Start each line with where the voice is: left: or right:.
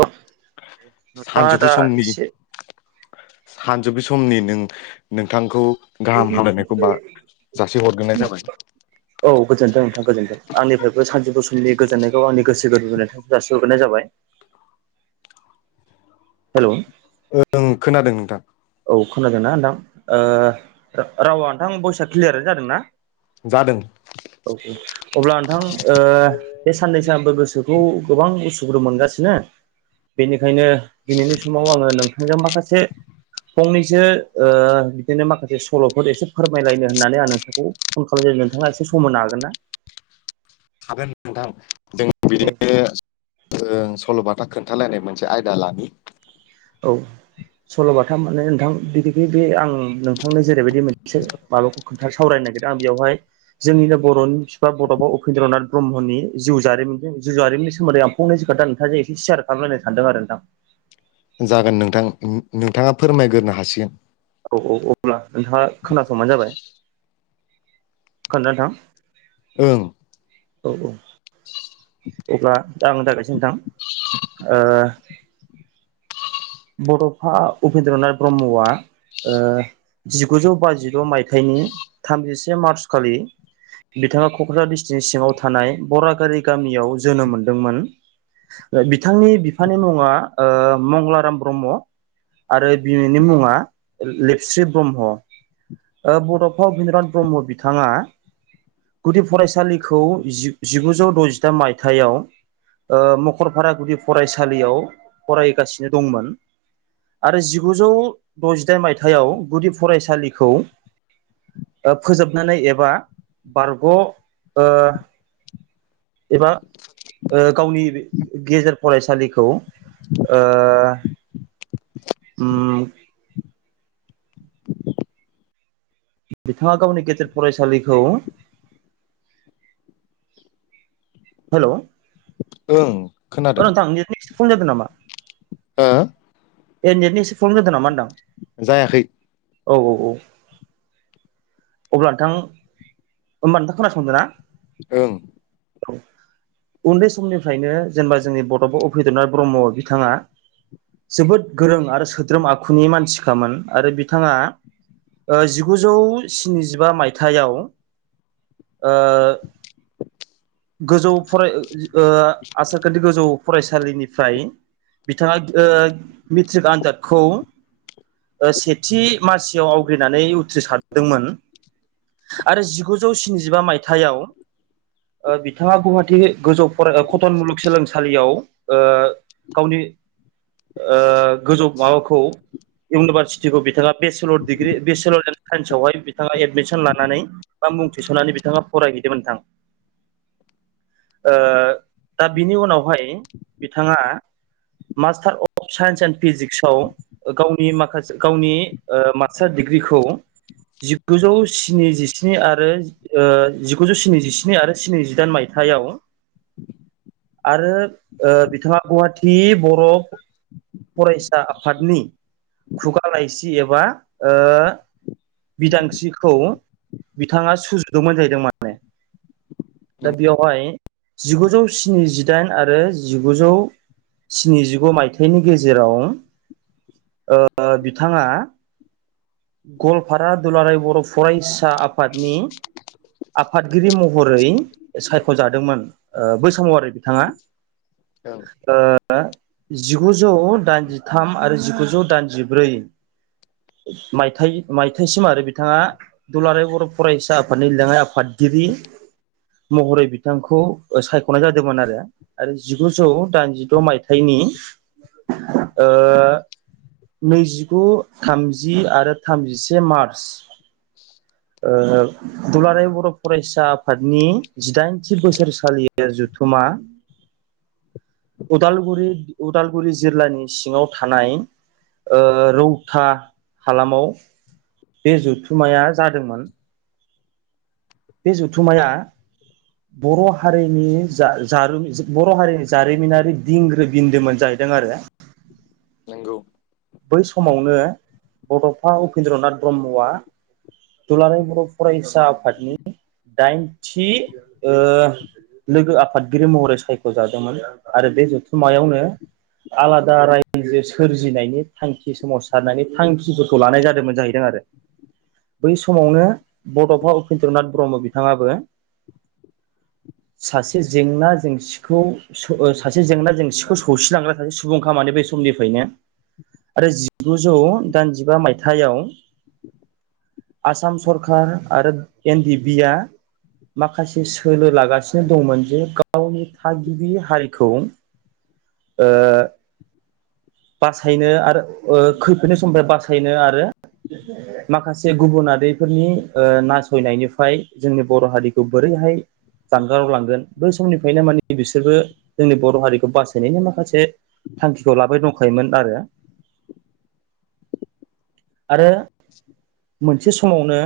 right: औ नोंथाङा
left: सानजौफु
right: दा
left: समनि
right: एसे
left: सानजौफु समनि नों नोंथांखौ। गाहाम हामायनायखौ बा जासि हरग्रोनाय जाबाय।
right: [inaudible] औ गोजोन्थों नोंथां गोजोन्थों आंनिफ्रायबो सानजौफु समनि गोजोननायखौ आंनि गोसो गोरबोनिफ्राय जासिहरनाय जाबाय। हेल'।
left: ओं खोनादों नोंथां [unintelligible]
right: औ खोनादोंना नोंथां ओ रावा नोंथां बयसा क्लियारानो जादोंना।
left: जादों।
right: औ। अब्ला नोंथां ओ बे साननैसोबो गोसोखौ गोबां उसु गुदु मोनगासिनो बेनिखायनो दिनैनि समाव आङो नोंथांजों माखासे फंनैसो ओ बिदिनो माखासे सल'फोर एसे फोरमायलायनो होननानै आं नोंथांखौ फन खालाम जादों नोंथाङा एसे सम मोननो हागोन ना?
left: हागोन नोंथां जों
right: औ
left: बिदिनो [unintelligible] ओ सल'बाथा खोन्थालायनाय मोनसे आयदा लानि।
right: औ सल'बाथा माने नोंथां बिदिखै बे आं नोंथांनो जेरैबायदि मोनसे माबाखौ खोन्था सावरायनो नागिरदों आं बेवहाय जोंनिनो बर'नि बिफा बड'फा उपेन्द्रनाथ ब्रह्मनि जिउ जारिमिनजों जिउ जारिमनि सोमोन्दै आं फंनैसो खोथा नोंथां जे एसे सेयार खालामलाय सानदों आरो नोंथां।
left: जागोन नोंथां नोंथाङा फोरमायग्रोनो हासिगोन।
right: औ- औ अब्ला नोंथाङा खोनासंबानो जाबाय [unintelligible]
left: ओं
right: औ - औ। अब्ला दा आंनि [unintelligible] नोंथां बड'फा उपेन्द्रनाथ ब्रह्मआ ओ जिगुजौ बाजिद' मायथाइनि थामजिसे मार्च खालि बिथाङा क'क्राझार डिस्ट्रिक्टनि सिङाव थानाय बरागारि गामियाव जोनोम मोनदोंमोन। बिथांनि बिफानि मुङा मंलाराम ब्रह्म आरो बिनि मुङा लेपस्रि ब्रह्म। ओ बड'फा [unintelligible] ब्रह्म बिथाङा गुदि फरायसालिखौ जिगुजौ द'जिथाम मायथाइयाव मखरफारागुदि फरायसालियाव फरायगासिनो दंमोन। आरो जिगुजौ द'जिदाइन मायथाइयाव गुदि फरायसालिखौ ओ फोजोबनानै एबा बारग' ओ एबा ओ गावनि गेजेर फरायसालिखौ ओ उम। बिथाङा गावनि गेेजेर फरायसालिखौ हेल'
left: ओं खोनादों
right: नेटनि एसे प्रब्लेम जादों नामा
left: हो‌
right: ए नेटनि एसे प्रबम जादों नामा होनदां
left: जायाखै
right: औ -औ -औ। अब्ला नोंथां होमबा नोंथां खोनासंदों ना।
left: ओं
right: औ उन्दै समनिफ्रायनो जेनेबा जोंनि बड'फा उफेद्र'नाथ ब्रह्म बिथाङा जोबोद गोरों आरो सोद्रोम आखुनि मानसिखामोन आरो बिथाङा ओ जिगुजौ स्निजिबा मायथाइआव ओ गोजौ फराय ओ ओ आसारखान्थि गोजौ फरायसालिनिफ्राय बिथाङा ओ मेट्रिक आनजादखौ ओ सेथि मासियाव आवग्रिनानै उथ्रिसारदोंमोन आरो जिगुजौ स्निजिबा मायथाइयाव ओ बिथाङा गुवाहाटी गोजौ फराय कतन मुलुगसोलोंसालियाव ओ गावनि ओ गोजौ माबाखौ इउनिभारसिटिखौ बिथाङा bachelor degree bachelor and science आवहाय बिथाङा एडमिसन लानानै बा मुं थिसननानै बिथाङा फरायहैदोंमोन नोंथां ओ दा बिनि उनावहाय बिथाङा मास्टार अफ साइन्स एण्ड फिजिक्साव ओ गावनि माखासे गावनि ओ मास्टार डिग्रिखौ जिगुजौ स्निजिस्नि आरो ओ जिगुजौ स्निजिस्नि आरो स्निजिदाइन मायथाइआव आरो ओ बिथाङा गुवाहाटी बर' फरायसा आफादनि खुगा लाइसि एबा ओ बिदांस्रिखौ बिथाङा सुजुदोंमोन जाहैदोंमोन बेयावहाय जिगुजौ स्निजिदाइन आरो जिगुजौ स्निजिगु मायथाइनि गेजेराव ओ बिथाङा गलपारा दुलाराय बर फरायसा आफादनि आफादगिरि महरै सायख'जादोंमोन ओ बै समाव आरो बिथाङा
left: ओं
right: ओ जिगुजौ दाइनजिथाम आरो जिगुजौ दाइनजिब्रै मायथाइ मायथाइसिम आरो बिथाङा दुलाराय बर फरायसा आफादनि लेङाइ आफादगिरि महरै बिथांखौ ओ सायखनाय जादोंमोन आरो आरो जिगुजौ दाइनजिद' मायथाइनि ओ नैजिगु थामजि आरो थामजिसे मार्च ओ दुलाराय बर' फरायसा आफादनि जिदाइनथि बोसोरसालिया जथुमा लांदां उदालगुरि उदालगुरि जिल्लानि सिङाव थानाय ओ रौता हालामाव बे जथुम्माया जादोंमोन बे जुथुमाया बर' हारिनि जा जारोम जा बर' हारिनि जारिमिनारि दिंग्रो बिन्दोमोन जाहैदों आरो
left: नंगौ
right: बै समावनो बडफा उपेन्द्र'नाथ ब्रह्मआ दुलाराय बर फरायसा आफादनि दाइनथि ओ लोगो आफादगिरि महरै सायख'जादोंमोन आरो बे जुथुमायावनो आलादा रायजो सोरजिनायनि थांखि सोमावसारनायनि थांखिफोरखौ लानाय जादोंमोन जाहैदों आरो बै समावनो बड'फा उपेन्द्र'नाथ ब्रह्म बिथाङाबो सासे जेंना जेंसि सिखौ सासे जेंना जेंसिखौ सौसिलांग्रा सासे सुबुंखा माने बे समनिफ्रायनो आरो जिगुजौ दाइनजिबा मायथाइयाव आसाम सरखार आरो एन डि एफ बि आ माखासे सोलो लागासिनो दंमोन जे गावनि थागिबि हारिखौ ओ बासायनो आरो ओ खैफोदनि समनिफ्राय बासायनो आरो माखासे गुबुन आरिफोरनि ओ नासयनायनिफ्राय जोंनि बर' हारिखौ बोरैहाय जानगाराव लांगोन बै समनिफ्रायनो मानि बिसोरबो जोंनि बर' हारिखौ बासायनायनि माखासे थांखिखौ लाबाय दंखायोमोन आरो आरो
left: [inaudible]
right: मोनसे समावनो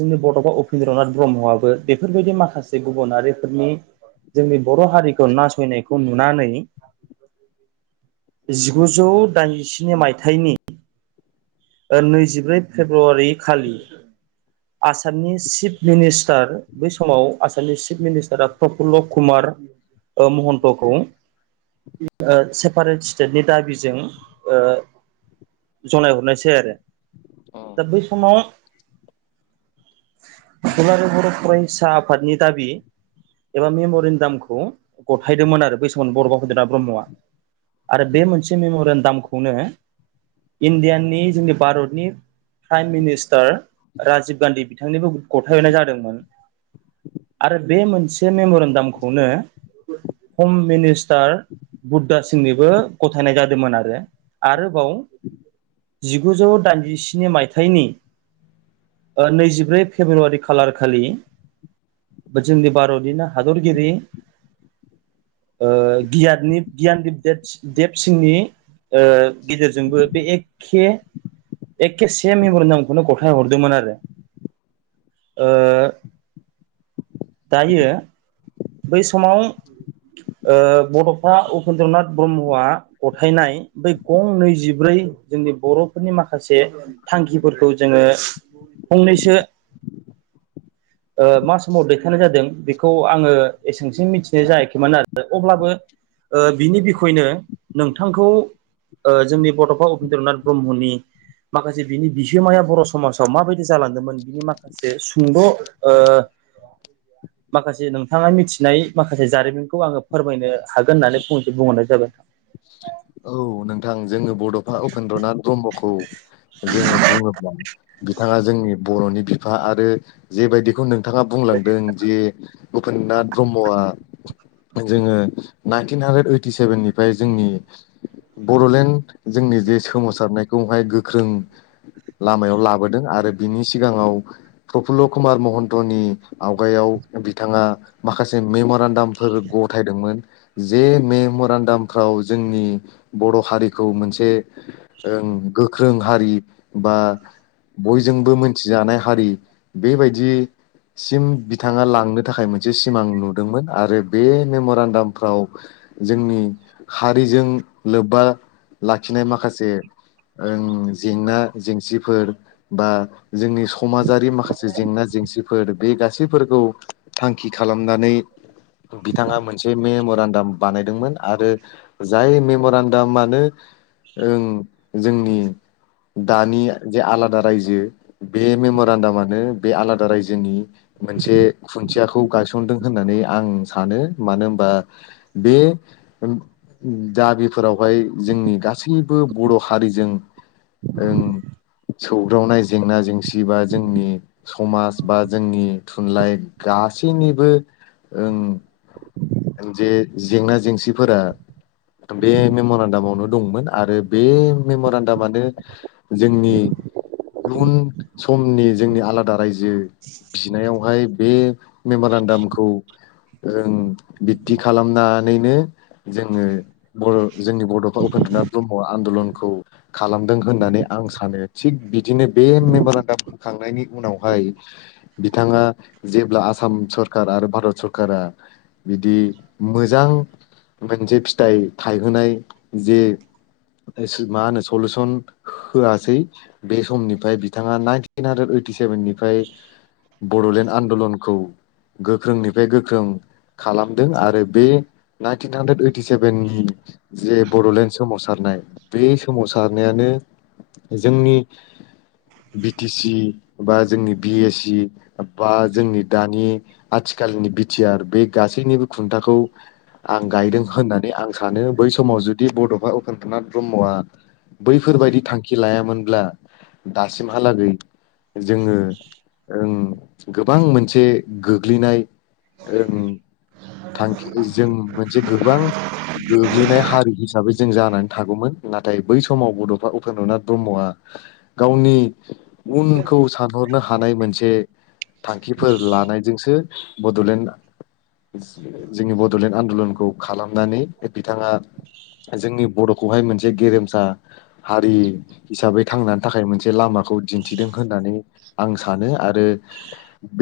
right: जोंनि बड'फा उपेन्द्रनाथ ब्रह्मआबो बेफोरबायदि माखासे गुबुनारिफोरनि जोंनि बर हारिखौ नासयनायखौ नुनानै गुजौ दाइनजिस्नि मायथाइनि ओ नैजिब्रै फेब्रुवारि खालि आसामनि चिफ मिनिस्टार बै समाव आसामनि चिफ मिनिस्टारा प्रफुल्ल' कुमार ओ महन्तखौ ओ सेपारेट स्टेटनि दाबिजों ओ जनायहरनाय सै सै आरो दा
left: औ
right: बै समाव दुलाराय बर फरायसा आफादनि दाबि एबा मेमरिन्दामखौ गथायदोंमोन आरो बै समाव [unintelligible] ब्रह्मआ आरो बे मोनसे मेमरेन्दामखौनो इण्डियानि जोंनि भारतनि प्राइम मिनिस्टार राजिब गान्धी बिथांनिबो गथायहरनाय जादोंमोन। आरो बे मोनसे मेम'रिन्डामखौनो हम मिनिस्टार बुद्धा सिंनिबो गथायनाय जादोंमोन आरो आरोबाव जिगुजौ दाइन जि स्नि मायथाइनि ओ नैजिब्रै फेब्रुवारि खालारखालि बा जोंनि भारतनिनो हादरगिरि ओ गियादनि गियानदिं देब सिंनि ओ गेदिरजोंबो बे एक खे एके से मेमरि नामखौनो गथाय हरदोंमोन आरो। ओ दायो बै समाव ओ बड'फा उपेन्द्र नाथ ब्रह्मआ गथायनाय बै गं नैजिब्रै जोंनि बर'फोरनि माखासे थांखिफोरखौ जोङो फंनैसो मा समाव दैखांनाय जादों बेखौ आङो एसे सिम मिथिनाय जायाखैमोन आरो अब्लाबो ओ बिनि बिखयनो नोंथांखौ जोंनि बडफा उपेन्द्र नाथ ब्रह्मनि माखासे बिनि बिहोमाया बर समाजाव माबायदि जालांदोंमोन बिनि माखा जे सुंद ओ माखासे नों थाङा मिथिनाय माखासे जारिमिनखौ आङो फोरमायनो हागोन होननानै फंनैसो बुंहरनाय जाबाय।
left: औ नोंथां जोङो बडफा उपेन्द्रनाथ ब्रह्मखौ जोङो बुङोब्ला बिथाङा जोंनि बरनि बिफा आरो जेबायदिखौ नों थांआ बुंलांदों जे उपेन्द्र नाथ ब्रह्मआ जोङो नाइनटिन हानड्रेद ओइटि सेभेननिफ्राय जोंनि बडलेण्ड जोंनि जे सोमावसारनायखौहाय गोख्रों लामायाव लाबोदों आरो बिनि सिगाङाव प्रफुल्ल कुमार महन्तनि आवगायाव बिथाङा माखासे मेमरान्डाम [unintelligible] गथाय दोंमोन जे मेमरान्डाम खौ जोंनि बर हारिखौ मोनसे ओं गोख्रों हारि बा बयजोंबो मोनथिजानाय हारि बेबायदि सिम बिथाङा लांनो थाखाय मोनसे सिमां नुदोंमोन आरो बे मेम'रेन्दामफ्राव जोंनि खारिजों लोब्बा लाखिनाय माखासे ओं जेंना जेंसिफोर बा जोंनि समाजारि माखासे जेंना जेंसिफोर बे गासैफोरखौ थांखि खालामनानै बिथाङा मोनसे मेमरान्दाम बानायदोंमोन आरो जाय मेमरान्दामानो आनो जोंनि दानि जे आलादा रायजो बे मेमरेन्डामानो बे आलादा रायजोनि मोनसे खुन्थियाखौ गायसनदों होननानै आं सानो। मानो होनबा बे ओम। ओम दाबिफोरावहाय जोंनि गासैबो बर‌ हारिजों ओम सौग्रावनाय जेंना जेंसि बा जोंनि समाज बा जोंनि थुनलाइ गासैनिबो ओं जे जेंना जेंसिफोरा बे मेम'रेन्दामावनो दंमोन आरो बे मेम'रेन्दामानो जोंनि इउन समनि जोंनि आलादा रायजो बिनायावहाय बे मेमारान्दामखौ ओं बिब्दि खालामनानैनो जोङो बर' जोंनि बड'फा उपेन्द्रनाथ ब्रह्मआ आन्दलनखौ खालामदों होननानै आं सानो। थिग बिदिनो बे मेमरेन्दाम होखांनायनि उनावहाय बिथाङा जेब्ला आसाम सरखारा आरो भारत सरकारा बिदि मोजां मोनसे फिथाइ थायहोनाय जे मा होनो सलुसन होआसै बे समनिफ्राय बिथाङा नाइनटिन हानद्रेद ओइटि सेभेननिफ्राय बड'लेण्ड आन्दलनखौ गोख्रोंनिफ्राय गोख्रों खालामदों आरो बे टिन हानड्रेद ओइटि सेभेननि जे बड'लेण्ड सोमावसारनाय बे सोमावसारनायानो जोंनि बि टि सि बा जोंनि बि एस सि बा जोंनि दानि आथिखालनि बिटिआर बे गासैनिबो खुन्थाखौ आं गायदों होननानै आं सानो। बै समाव जुदि दि बड'फा उपेन्द्रनाथ ब्रह्मआ बैफोरबायदि थांखि लायामोनब्ला दासिमहालागै जोङो ओं गोबां मोनसे गोग्लैनाय ओं थांखि जों मोनसे गोबां गोग्लैनाय हारि हिसाबै जों जानानै थागौमोन। नाथाय बै समाव बड'फा उपेन्द्रनाथ ब्रह्मआ गावनि उनखौ सान सानहरनो हानाय मोनसे थांखिफोर लानायजोंसो बड'लेण्ड जोंनि बड'लेण्ड आन्दलनखौ खालामनानै बिथाङा जोंनि बर'खौहाय मोनसे गेरेमसा हारि हिसाबै थांनानै थाखाय मोनसे लामाखौ दिन्थिदों होननानै आं सानो आरो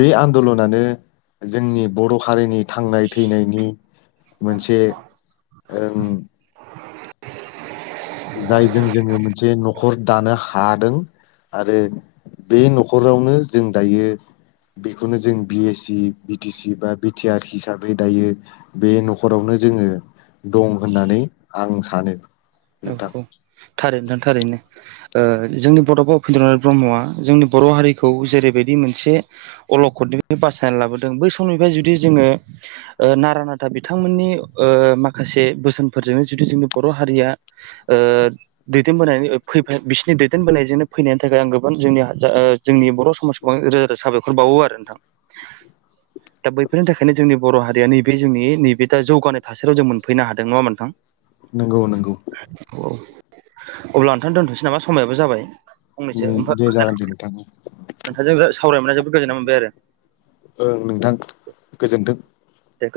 left: बे आन्दलनानो जोंनि बर' हारिनि थांनाय थैनायनि मोनसे ओं जायजों जोङो मोनसे न'खर दानो हादों आरो बे न'खरावनो जों दायो बेखौनो जों बि एस सि बि टि सि बा बि टि आर हिसाबै दायो बे न'खरावनो जोङो दं होननानै आं सानो।
right: औ
left: नोंथां
right: औ थारैनो नोंथां थारैनो। ओ जोंनि बड'फा उपेन्द्रनाथ ब्रह्मआ जोंनि बर' हारिखौ जेरैबायदि मोनसे अलखदनि बासायना लाबोदों बै समनिफ्राय जुदि जोङो नारा नाथा बिथांमोननि ओ माखासे बोसोनफोरजोंनो जुदि जोंनि बर' हारिया आ द दैदेनबोनायनि फै बिसोरनि दैदेनबोनायजोंनो फैनायनि थाखाय आं गोबां जोंनि जोंनि बर' समाजखौ गोबां रोजा रोजा साबायखर बावो आरो नोंथां दा बैफोरनि थाखायनो जोंनि बर' हारिया नैबे जोंनि नैबे दा जौगानाय थासारियाव जों मोनफैनो हादों नङाहोनबा नोंथां
left: नंगौ नंगौ
right: औ अब्ला नोंथां दोनथ'नोसै नामा समायाबो जाबाय फंनैसो
left: उम, दे
right: ओमफ्राय
left: जागोन दे नोंथां
right: नोंथांजों सावरायमोननानै जोबोद गोजोननाय मोनबाय आरो
left: ओं नोंथां गोजोन्थों
right: गोजोन